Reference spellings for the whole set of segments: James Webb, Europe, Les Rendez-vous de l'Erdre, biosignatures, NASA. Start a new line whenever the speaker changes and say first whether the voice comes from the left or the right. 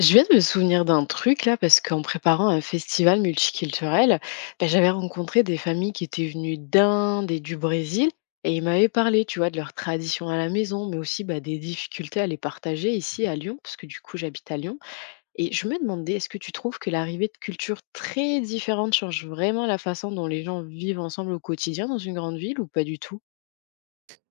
left: Je viens de me souvenir d'un truc là, parce qu'en préparant un festival multiculturel, j'avais rencontré des familles qui étaient venues d'Inde et du Brésil, et ils m'avaient parlé, tu vois, de leurs traditions à la maison, mais aussi des difficultés à les partager ici à Lyon, parce que du coup j'habite à Lyon. Et je me demandais, est-ce que tu trouves que l'arrivée de cultures très différentes change vraiment la façon dont les gens vivent ensemble au quotidien dans une grande ville ou pas du tout?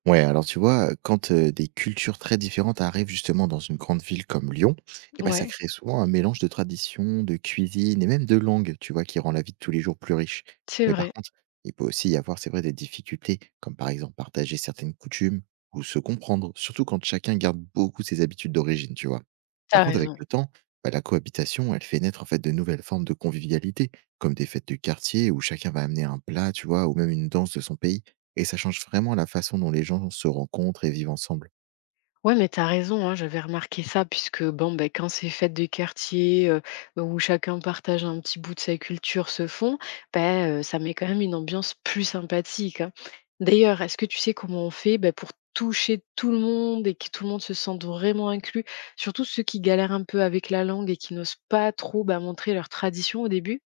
right: Ouais, alors tu vois, quand des cultures très différentes arrivent justement dans une grande ville comme Lyon, eh ben, ça
left: Ouais,
right: crée souvent un mélange de traditions, de cuisine et même de langues, tu vois, qui rend la vie de tous les jours plus riche.
left: c'est
right: Mais par
left: vrai,
right: contre, il peut aussi y avoir, c'est vrai, des difficultés, comme par exemple partager certaines coutumes ou se comprendre, surtout quand chacun garde beaucoup ses habitudes d'origine, tu vois. Par
left: t'as
right: contre, avec
left: raison.
right: le temps, bah, la cohabitation, elle fait naître en fait de nouvelles formes de convivialité, comme des fêtes du quartier où chacun va amener un plat, tu vois, ou même une danse de son pays. Et ça change vraiment la façon dont les gens se rencontrent et vivent ensemble.
left: Ouais, mais t'as raison, hein, j'avais remarqué ça puisque bon, quand ces fêtes de quartier où chacun partage un petit bout de sa culture se font, ça met quand même une ambiance plus sympathique, hein. D'ailleurs, est-ce que tu sais comment on fait, ben, pour toucher tout le monde et que tout le monde se sente vraiment inclus, surtout ceux qui galèrent un peu avec la langue et qui n'osent pas trop, ben, montrer leur tradition au début?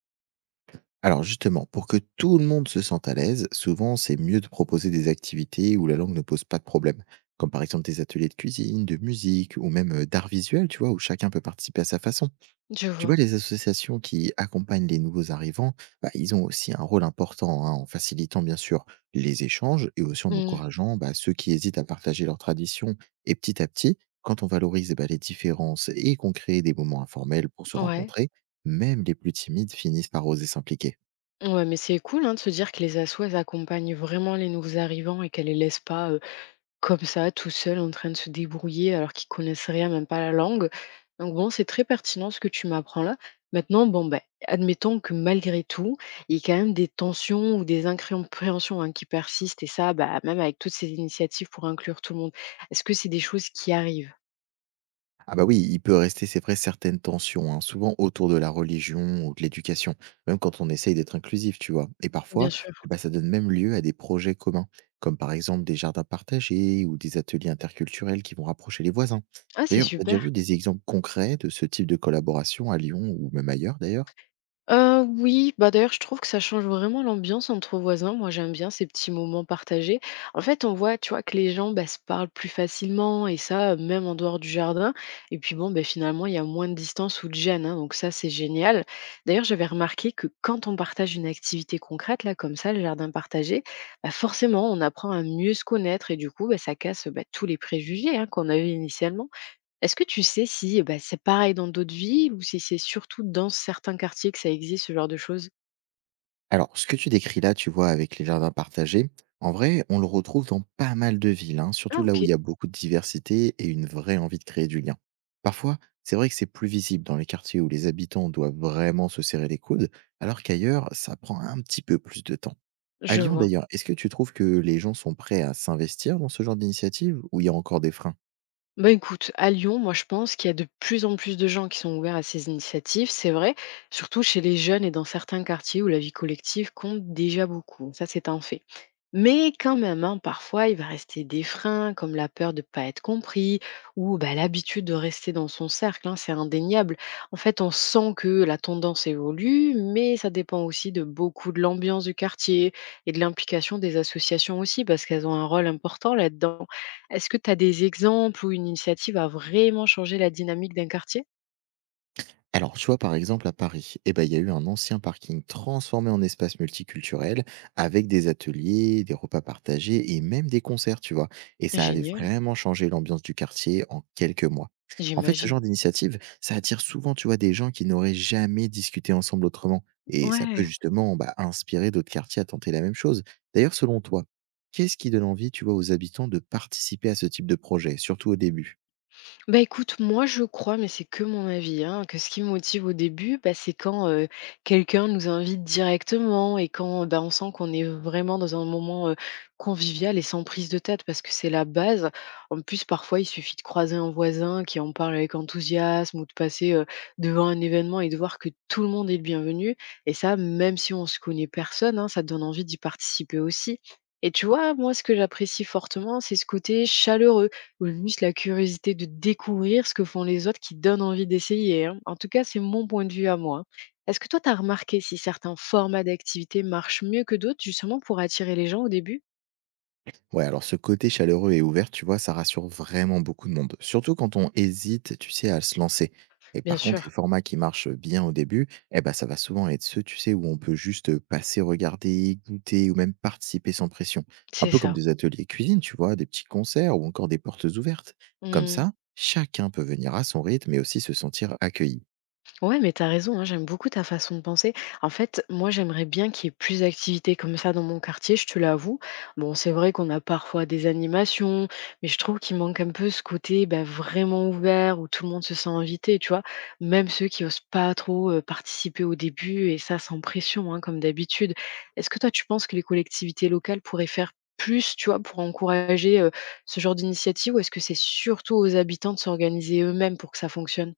right: Alors justement, pour que tout le monde se sente à l'aise, souvent c'est mieux de proposer des activités où la langue ne pose pas de problème, comme par exemple des ateliers de cuisine, de musique ou même d'art visuel, tu vois, où chacun peut participer à sa façon.
left: Je
right: Tu
left: vois.
right: vois, les associations qui accompagnent les nouveaux arrivants, bah, ils ont aussi un rôle important hein, en facilitant bien sûr les échanges et aussi en
left: Mm,
right: encourageant bah, ceux qui hésitent à partager leurs traditions. Et petit à petit, quand on valorise bah, les différences et qu'on crée des moments informels pour se
left: ouais.
right: rencontrer, même les plus timides finissent par oser s'impliquer.
left: Ouais, mais c'est cool hein, de se dire que les assos, elles accompagnent vraiment les nouveaux arrivants et qu'elles les laissent pas comme ça, tout seul, en train de se débrouiller alors qu'ils connaissent rien, même pas la langue. Donc bon, c'est très pertinent ce que tu m'apprends là. Maintenant, bon, admettons que malgré tout, il y a quand même des tensions ou des incompréhensions hein, qui persistent, et ça, même avec toutes ces initiatives pour inclure tout le monde. Est-ce que c'est des choses qui arrivent?
right: Ah bah oui, il peut rester, c'est vrai, certaines tensions, hein, souvent autour de la religion ou de l'éducation, même quand on essaye d'être inclusif, tu vois. Et parfois,
left: Bien sûr.
right: eh ben, ça donne même lieu à des projets communs, comme par exemple des jardins partagés ou des ateliers interculturels qui vont rapprocher les voisins.
left: Ah, c'est
right: D'ailleurs, t'as déjà vu
left: super.
right: des exemples concrets de ce type de collaboration à Lyon ou même ailleurs d'ailleurs?
left: Oui, bah, d'ailleurs, je trouve que ça change vraiment l'ambiance entre voisins. Moi, j'aime bien ces petits moments partagés. En fait, on voit, tu vois, que les gens, bah, se parlent plus facilement et ça, même en dehors du jardin, et puis, bon, bah finalement, il y a moins de distance ou de gêne, hein, donc ça, c'est génial. D'ailleurs, j'avais remarqué que quand on partage une activité concrète, là, comme ça, le jardin partagé, bah, forcément, on apprend à mieux se connaître et du coup, bah, ça casse, bah, tous les préjugés, hein, qu'on avait initialement. Est-ce que tu sais si, bah, c'est pareil dans d'autres villes ou si c'est surtout dans certains quartiers que ça existe ce genre de choses?
right: Alors, ce que tu décris là, tu vois, avec les jardins partagés, en vrai, on le retrouve dans pas mal de villes, hein,
left: Ah
right: surtout là où
left: OK,
right: il y a beaucoup de diversité et une vraie envie de créer du lien. Parfois, c'est vrai que c'est plus visible dans les quartiers où les habitants doivent vraiment se serrer les coudes, alors qu'ailleurs, ça prend un petit peu plus de temps. À
left: je
right: Lyon
left: vois.
right: d'ailleurs, est-ce que tu trouves que les gens sont prêts à s'investir dans ce genre d'initiative ou il y a encore des freins?
left: Bah écoute, à Lyon, moi je pense qu'il y a de plus en plus de gens qui sont ouverts à ces initiatives, c'est vrai, surtout chez les jeunes et dans certains quartiers où la vie collective compte déjà beaucoup, ça c'est un fait. Mais quand même, hein, parfois il va rester des freins comme la peur de ne pas être compris ou bah, l'habitude de rester dans son cercle, hein, c'est indéniable. En fait, on sent que la tendance évolue, mais ça dépend aussi de beaucoup de l'ambiance du quartier et de l'implication des associations aussi, parce qu'elles ont un rôle important là-dedans. Est-ce que tu as des exemples où une initiative a vraiment changé la dynamique d'un quartier?
right: Alors, tu vois, par exemple, à Paris, eh ben, il y a eu un ancien parking transformé en espace multiculturel avec des ateliers, des repas partagés et même des concerts, tu vois. Et ça avait
left: Génial,
right: vraiment changé l'ambiance du quartier en quelques mois. En fait, ce
left: j'imagine.
right: genre d'initiative, ça attire souvent, tu vois, des gens qui n'auraient jamais discuté ensemble autrement. Et ça peut
left: Ouais.
right: justement bah, inspirer d'autres quartiers à tenter la même chose. D'ailleurs, selon toi, qu'est-ce qui donne envie, tu vois, aux habitants de participer à ce type de projet, surtout au début?
left: Bah écoute, moi je crois, mais c'est que mon avis, hein, que ce qui me motive au début, c'est quand quelqu'un nous invite directement et quand bah, on sent qu'on est vraiment dans un moment convivial et sans prise de tête, parce que c'est la base. En plus, parfois, il suffit de croiser un voisin qui en parle avec enthousiasme ou de passer devant un événement et de voir que tout le monde est le bienvenu. Et ça, même si on se connaît personne, hein, ça te donne envie d'y participer aussi. Et tu vois, moi, ce que j'apprécie fortement, c'est ce côté chaleureux ou juste la curiosité de découvrir ce que font les autres qui donne envie d'essayer, hein. En tout cas, c'est mon point de vue à moi, hein. Est-ce que toi, tu as remarqué si certains formats d'activités marchent mieux que d'autres, justement pour attirer les gens au début?
right: Ouais, alors ce côté chaleureux et ouvert, tu vois, ça rassure vraiment beaucoup de monde. Surtout quand on hésite, tu sais, à se lancer. Et
left: Bien
right: par contre, les
left: sûr,
right: formats qui marchent bien au début, eh ben, ça va souvent être ceux, tu sais, où on peut juste passer, regarder, goûter ou même participer sans pression. Un
left: c'est
right: peu comme
left: ça.
right: des ateliers cuisine, tu vois, des petits concerts ou encore des portes ouvertes. Comme
left: Mmh.
right: ça, chacun peut venir à son rythme et aussi se sentir accueilli.
left: Ouais, mais t'as raison, hein, j'aime beaucoup ta façon de penser. En fait, moi, j'aimerais bien qu'il y ait plus d'activités comme ça dans mon quartier, je te l'avoue. Bon, c'est vrai qu'on a parfois des animations, mais je trouve qu'il manque un peu ce côté bah, vraiment ouvert où tout le monde se sent invité, tu vois. Même ceux qui osent pas trop participer au début et ça sans pression, hein, comme d'habitude. Est-ce que toi, tu penses que les collectivités locales pourraient faire plus, tu vois, pour encourager ce genre d'initiative ou est-ce que c'est surtout aux habitants de s'organiser eux-mêmes pour que ça fonctionne?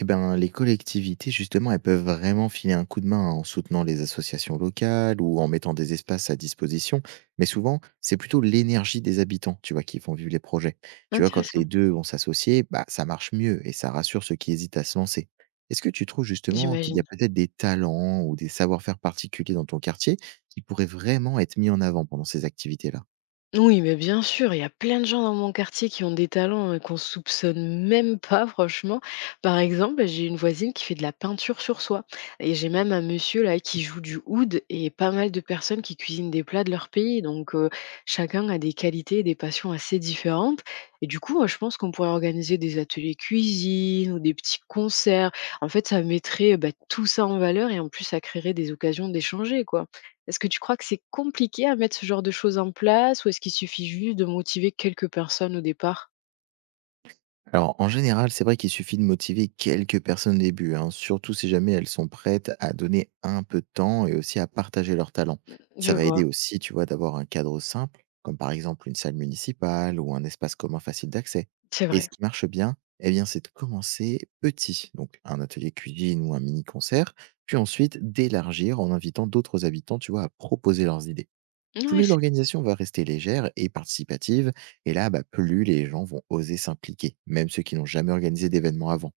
right: Eh ben, les collectivités, justement, elles peuvent vraiment filer un coup de main en soutenant les associations locales ou en mettant des espaces à disposition. Mais souvent, c'est plutôt l'énergie des habitants, tu vois, qui font vivre les projets. Tu vois, quand les
left: Intéressant,
right: deux vont s'associer, bah, ça marche mieux et ça rassure ceux qui hésitent à se lancer. Est-ce que tu trouves justement qu'il y a
left: j'imagine.
right: peut-être des talents ou des savoir-faire particuliers dans ton quartier qui pourraient vraiment être mis en avant pendant ces activités-là?
left: Oui, mais bien sûr, il y a plein de gens dans mon quartier qui ont des talents qu'on soupçonne même pas, franchement. Par exemple, j'ai une voisine qui fait de la peinture sur soie. Et j'ai même un monsieur là qui joue du oud et pas mal de personnes qui cuisinent des plats de leur pays. Donc chacun a des qualités et des passions assez différentes. Et du coup, moi, je pense qu'on pourrait organiser des ateliers cuisine ou des petits concerts. En fait, ça mettrait bah, tout ça en valeur et en plus, ça créerait des occasions d'échanger, quoi. Est-ce que tu crois que c'est compliqué à mettre ce genre de choses en place ou est-ce qu'il suffit juste de motiver quelques personnes au départ?
right: Alors, en général, c'est vrai qu'il suffit de motiver quelques personnes au début, hein, surtout si jamais elles sont prêtes à donner un peu de temps et aussi à partager leurs talents. Ça
left: Je
right: va
left: vois,
right: aider aussi, tu vois, d'avoir un cadre simple, comme par exemple une salle municipale ou un espace commun facile d'accès.
left: c'est
right: Et ce
left: vrai.
right: qui marche bien, eh bien, c'est de commencer petit, donc un atelier cuisine ou un mini-concert, puis ensuite d'élargir en invitant d'autres habitants, tu vois, à proposer leurs idées.
left: Ouais,
right: Plus
left: c'est
right: l'organisation va rester légère et participative, et là, bah, plus les gens vont oser s'impliquer, même ceux qui n'ont jamais organisé d'événements avant.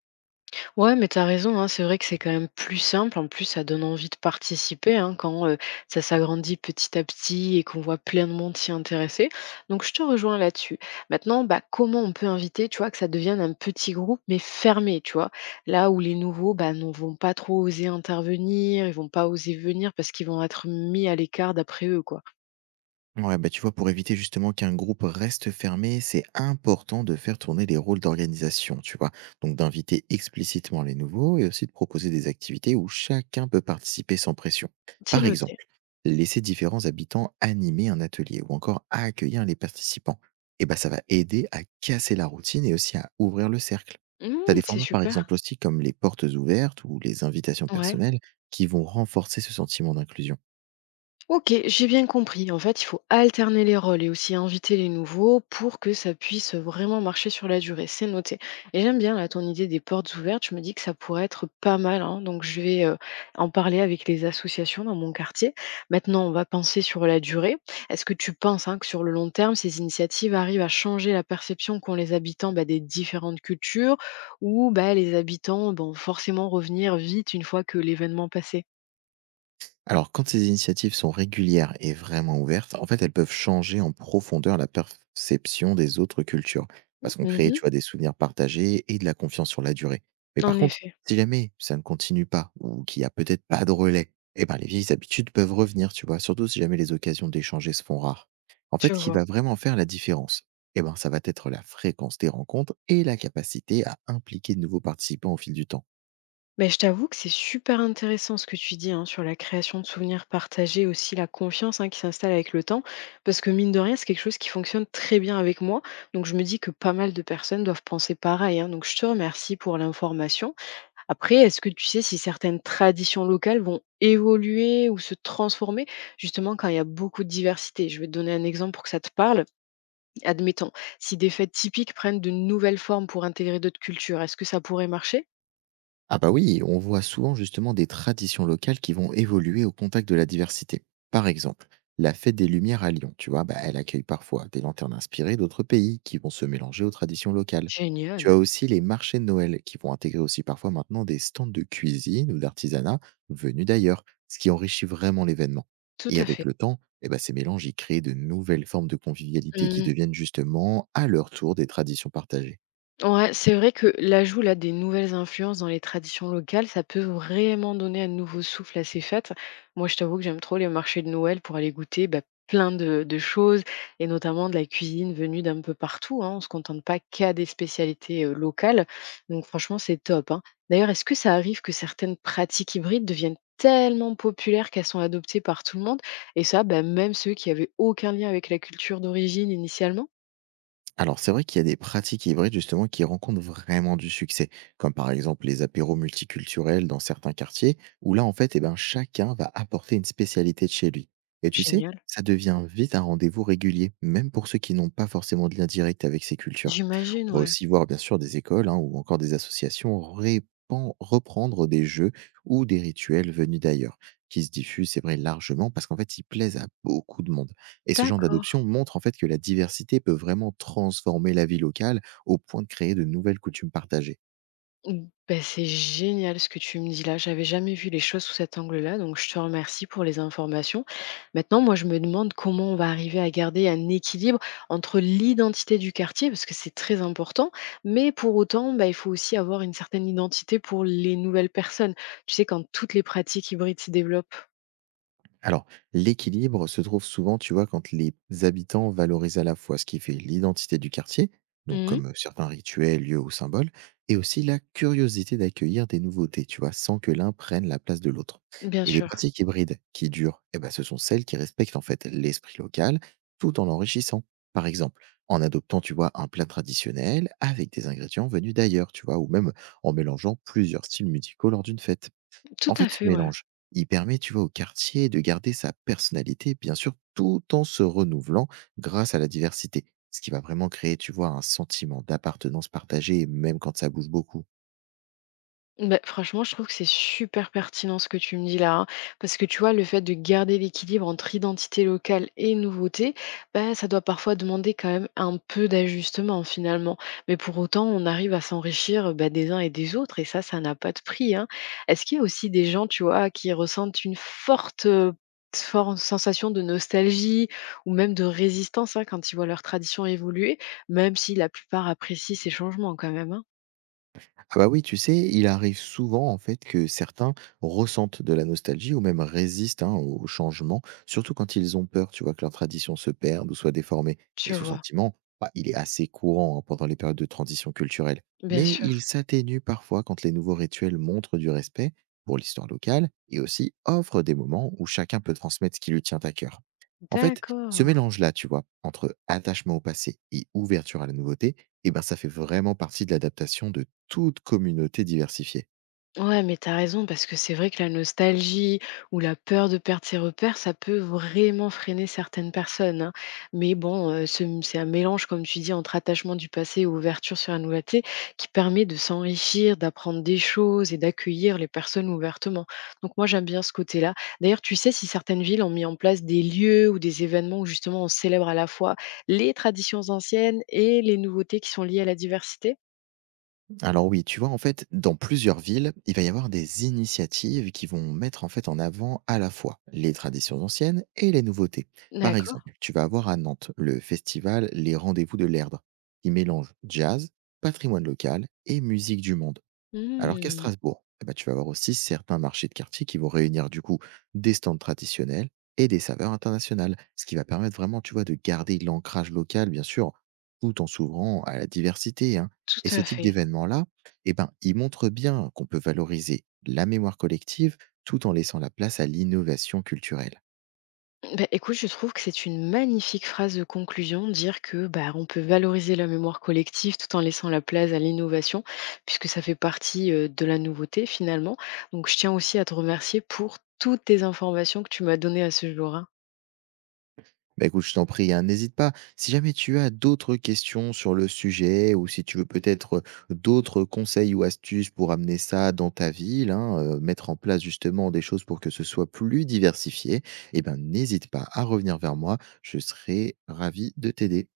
left: ouais, mais t'as raison, hein, c'est vrai que c'est quand même plus simple. En plus, ça donne envie de participer hein, quand ça s'agrandit petit à petit et qu'on voit plein de monde s'y intéresser. Donc, je te rejoins là-dessus. Maintenant, bah, comment on peut inviter, tu vois, que ça devienne un petit groupe, mais fermé, tu vois, là où les nouveaux bah, ne vont pas trop oser intervenir, ils vont pas oser venir parce qu'ils vont être mis à l'écart d'après eux, quoi.
right: Ouais, bah tu vois, pour éviter justement qu'un groupe reste fermé, c'est important de faire tourner les rôles d'organisation, tu vois. Donc d'inviter explicitement les nouveaux et aussi de proposer des activités où chacun peut participer sans pression.
left: C'est
right: Par
left: noté.
right: exemple, laisser différents habitants animer un atelier ou encore à accueillir les participants, eh ben, ça va aider à casser la routine et aussi à ouvrir le cercle. Tu as
left: Mmh,
right: des
left: c'est
right: formats par exemple
left: super.
right: aussi comme les portes ouvertes ou les invitations
left: Ouais.
right: personnelles qui vont renforcer ce sentiment d'inclusion.
left: Ok, j'ai bien compris. En fait, il faut alterner les rôles et aussi inviter les nouveaux pour que ça puisse vraiment marcher sur la durée. C'est noté. Et j'aime bien là, ton idée des portes ouvertes. Je me dis que ça pourrait être pas mal, hein. Donc, je vais en parler avec les associations dans mon quartier. Maintenant, on va penser sur la durée. Est-ce que tu penses hein, que sur le long terme, ces initiatives arrivent à changer la perception qu'ont les habitants bah, des différentes cultures ou bah, les habitants vont forcément revenir vite une fois que l'événement passé?
right: Alors, quand ces initiatives sont régulières et vraiment ouvertes, en fait, elles peuvent changer en profondeur la perception des autres cultures. Parce qu'on crée, tu
left: Mhm,
right: vois, des souvenirs partagés et de la confiance sur la durée. Mais par
left: en
right: contre,
left: effet,
right: si jamais ça ne continue pas ou qu'il n'y a peut-être pas de relais, eh ben, les vieilles habitudes peuvent revenir, tu vois, surtout si jamais les occasions d'échanger se font rares. En fait,
left: tu
right: ce qui
left: vois.
right: va vraiment faire la différence, eh ben, ça va être la fréquence des rencontres et la capacité à impliquer de nouveaux participants au fil du temps.
left: Beh, je t'avoue que c'est super intéressant ce que tu dis hein, sur la création de souvenirs partagés, aussi la confiance hein, qui s'installe avec le temps, parce que mine de rien, c'est quelque chose qui fonctionne très bien avec moi. Donc je me dis que pas mal de personnes doivent penser pareil, hein, donc je te remercie pour l'information. Après, est-ce que tu sais si certaines traditions locales vont évoluer ou se transformer justement quand il y a beaucoup de diversité? Je vais te donner un exemple pour que ça te parle. Admettons, si des fêtes typiques prennent de nouvelles formes pour intégrer d'autres cultures, est-ce que ça pourrait marcher?
right: Ah bah oui, on voit souvent justement des traditions locales qui vont évoluer au contact de la diversité. Par exemple, la fête des Lumières à Lyon, tu vois, bah, elle accueille parfois des lanternes inspirées d'autres pays qui vont se mélanger aux traditions locales. Tu
left: Génial.
right: as aussi les marchés de Noël qui vont intégrer aussi parfois maintenant des stands de cuisine ou d'artisanat venus d'ailleurs, ce qui enrichit vraiment l'événement.
left: Tout
right: Et
left: à
right: avec
left: fait.
right: le temps, eh ben, ces mélanges y créent de nouvelles formes de convivialité qui
left: Mmh.
right: deviennent justement à leur tour des traditions partagées.
left: Ouais, c'est vrai que l'ajout là des nouvelles influences dans les traditions locales, ça peut vraiment donner un nouveau souffle à ces fêtes. Moi, je t'avoue que j'aime trop les marchés de Noël pour aller goûter bah, plein de choses et notamment de la cuisine venue d'un peu partout, hein. On se contente pas qu'à des spécialités locales. Donc franchement, c'est top, hein. D'ailleurs, est-ce que ça arrive que certaines pratiques hybrides deviennent tellement populaires qu'elles sont adoptées par tout le monde et ça, bah, même ceux qui avaient aucun lien avec la culture d'origine initialement?
right: Alors, c'est vrai qu'il y a des pratiques hybrides justement qui rencontrent vraiment du succès, comme par exemple les apéros multiculturels dans certains quartiers, où là, en fait, eh ben, chacun va apporter une spécialité de chez lui. Et tu sais,
left: Génial.
right: ça devient vite un rendez-vous régulier, même pour ceux qui n'ont pas forcément de lien direct avec ces cultures.
left: J'imagine,
right: On va
left: ouais.
right: aussi voir, bien sûr, des écoles hein, ou encore des associations reprendre des jeux ou des rituels venus d'ailleurs, qui se diffusent, c'est vrai, largement, parce qu'en fait, ils plaisent à beaucoup de monde. Et ce genre
left: D'accord.
right: d'adoption montre en fait que la diversité peut vraiment transformer la vie locale au point de créer de nouvelles coutumes partagées.
left: Mmh, beh, c'est génial ce que tu me dis là. J'avais jamais vu les choses sous cet angle-là, donc je te remercie pour les informations. Maintenant, moi, je me demande comment on va arriver à garder un équilibre entre l'identité du quartier, parce que c'est très important, mais pour autant, ben il faut aussi avoir une certaine identité pour les nouvelles personnes. Tu sais, quand toutes les pratiques hybrides se développent.
right: Alors, l'équilibre se trouve souvent, tu vois, quand les habitants valorisent à la fois ce qui fait l'identité du quartier, donc
left: Mmh.
right: comme certains rituels, lieux ou symboles, et aussi la curiosité d'accueillir des nouveautés, tu vois, sans que l'un prenne la place de l'autre.
left: Bien
right: Et les
left: sûr.
right: pratiques hybrides qui durent, eh ben, ce sont celles qui respectent en fait l'esprit local tout en l'enrichissant. Par exemple, en adoptant, tu vois, un plat traditionnel avec des ingrédients venus d'ailleurs, tu vois, ou même en mélangeant plusieurs styles musicaux lors d'une fête.
left: Tout
right: En
left: à
right: fait, ce
left: fait, ouais.
right: mélange, il permet, tu vois, au quartier de garder sa personnalité, bien sûr, tout en se renouvelant grâce à la diversité. Ce qui va vraiment créer, tu vois, un sentiment d'appartenance partagée, même quand ça bouge beaucoup.
left: Bah, franchement, je trouve que c'est super pertinent ce que tu me dis là, hein, parce que tu vois, le fait de garder l'équilibre entre identité locale et nouveauté, bah, ça doit parfois demander quand même un peu d'ajustement finalement. Mais pour autant, on arrive à s'enrichir bah, des uns et des autres, et ça n'a pas de prix, hein. Est-ce qu'il y a aussi des gens, tu vois, qui ressentent une forte sensation de nostalgie ou même de résistance hein, quand ils voient leur tradition évoluer, même si la plupart apprécient ces changements quand même, hein,
right: Ah bah oui, tu sais, il arrive souvent en fait que certains ressentent de la nostalgie ou même résistent hein, au changement, surtout quand ils ont peur, tu vois, que leur tradition se perde ou soit déformée. Et
left: tu
right: ce
left: vois,
right: sentiment, bah, il est assez courant hein, pendant les périodes de transition culturelle.
left: bien
right: Mais
left: sûr.
right: il s'atténue parfois quand les nouveaux rituels montrent du respect pour l'histoire locale et aussi offrent des moments où chacun peut transmettre ce qui lui tient à cœur. En fait, ce
left: D'accord.
right: mélange-là, tu vois, entre attachement au passé et ouverture à la nouveauté, eh ben, ça fait vraiment partie de l'adaptation de toute communauté diversifiée.
left: Ouais, mais t'as raison, parce que c'est vrai que la nostalgie ou la peur de perdre ses repères, ça peut vraiment freiner certaines personnes, hein. Mais bon, c'est un mélange, comme tu dis, entre attachement du passé et ouverture sur la nouveauté qui permet de s'enrichir, d'apprendre des choses et d'accueillir les personnes ouvertement. Donc moi, j'aime bien ce côté-là. D'ailleurs, tu sais si certaines villes ont mis en place des lieux ou des événements où justement on célèbre à la fois les traditions anciennes et les nouveautés qui sont liées à la diversité?
right: Alors oui, tu vois, en fait, dans plusieurs villes, il va y avoir des initiatives qui vont mettre en fait en avant à la fois les traditions anciennes et les nouveautés. Par
left: D'accord.
right: exemple, tu vas avoir à Nantes le festival Les Rendez-vous de l'Erdre, qui mélange jazz, patrimoine local et musique du monde. Alors qu'à Strasbourg, eh ben, tu vas avoir aussi certains marchés de quartier qui vont réunir du coup des stands traditionnels et des saveurs internationales, ce qui va permettre vraiment, tu vois, de garder l'ancrage local, bien sûr, tout en s'ouvrant à la diversité, hein.
left: Tout
right: Et ce
left: à
right: type
left: fait.
right: d'événement-là, eh ben, il montre bien qu'on peut valoriser la mémoire collective tout en laissant la place à l'innovation culturelle.
left: Bah, écoute, je trouve que c'est une magnifique phrase de conclusion, dire que bah, on peut valoriser la mémoire collective tout en laissant la place à l'innovation, puisque ça fait partie de la nouveauté finalement. Donc je tiens aussi à te remercier pour toutes tes informations que tu m'as données à ce jour, hein.
right: Bah écoute, je t'en prie, hein, n'hésite pas. Si jamais tu as d'autres questions sur le sujet ou si tu veux peut-être d'autres conseils ou astuces pour amener ça dans ta ville, hein, mettre en place justement des choses pour que ce soit plus diversifié, eh ben n'hésite pas à revenir vers moi, je serai ravi de t'aider.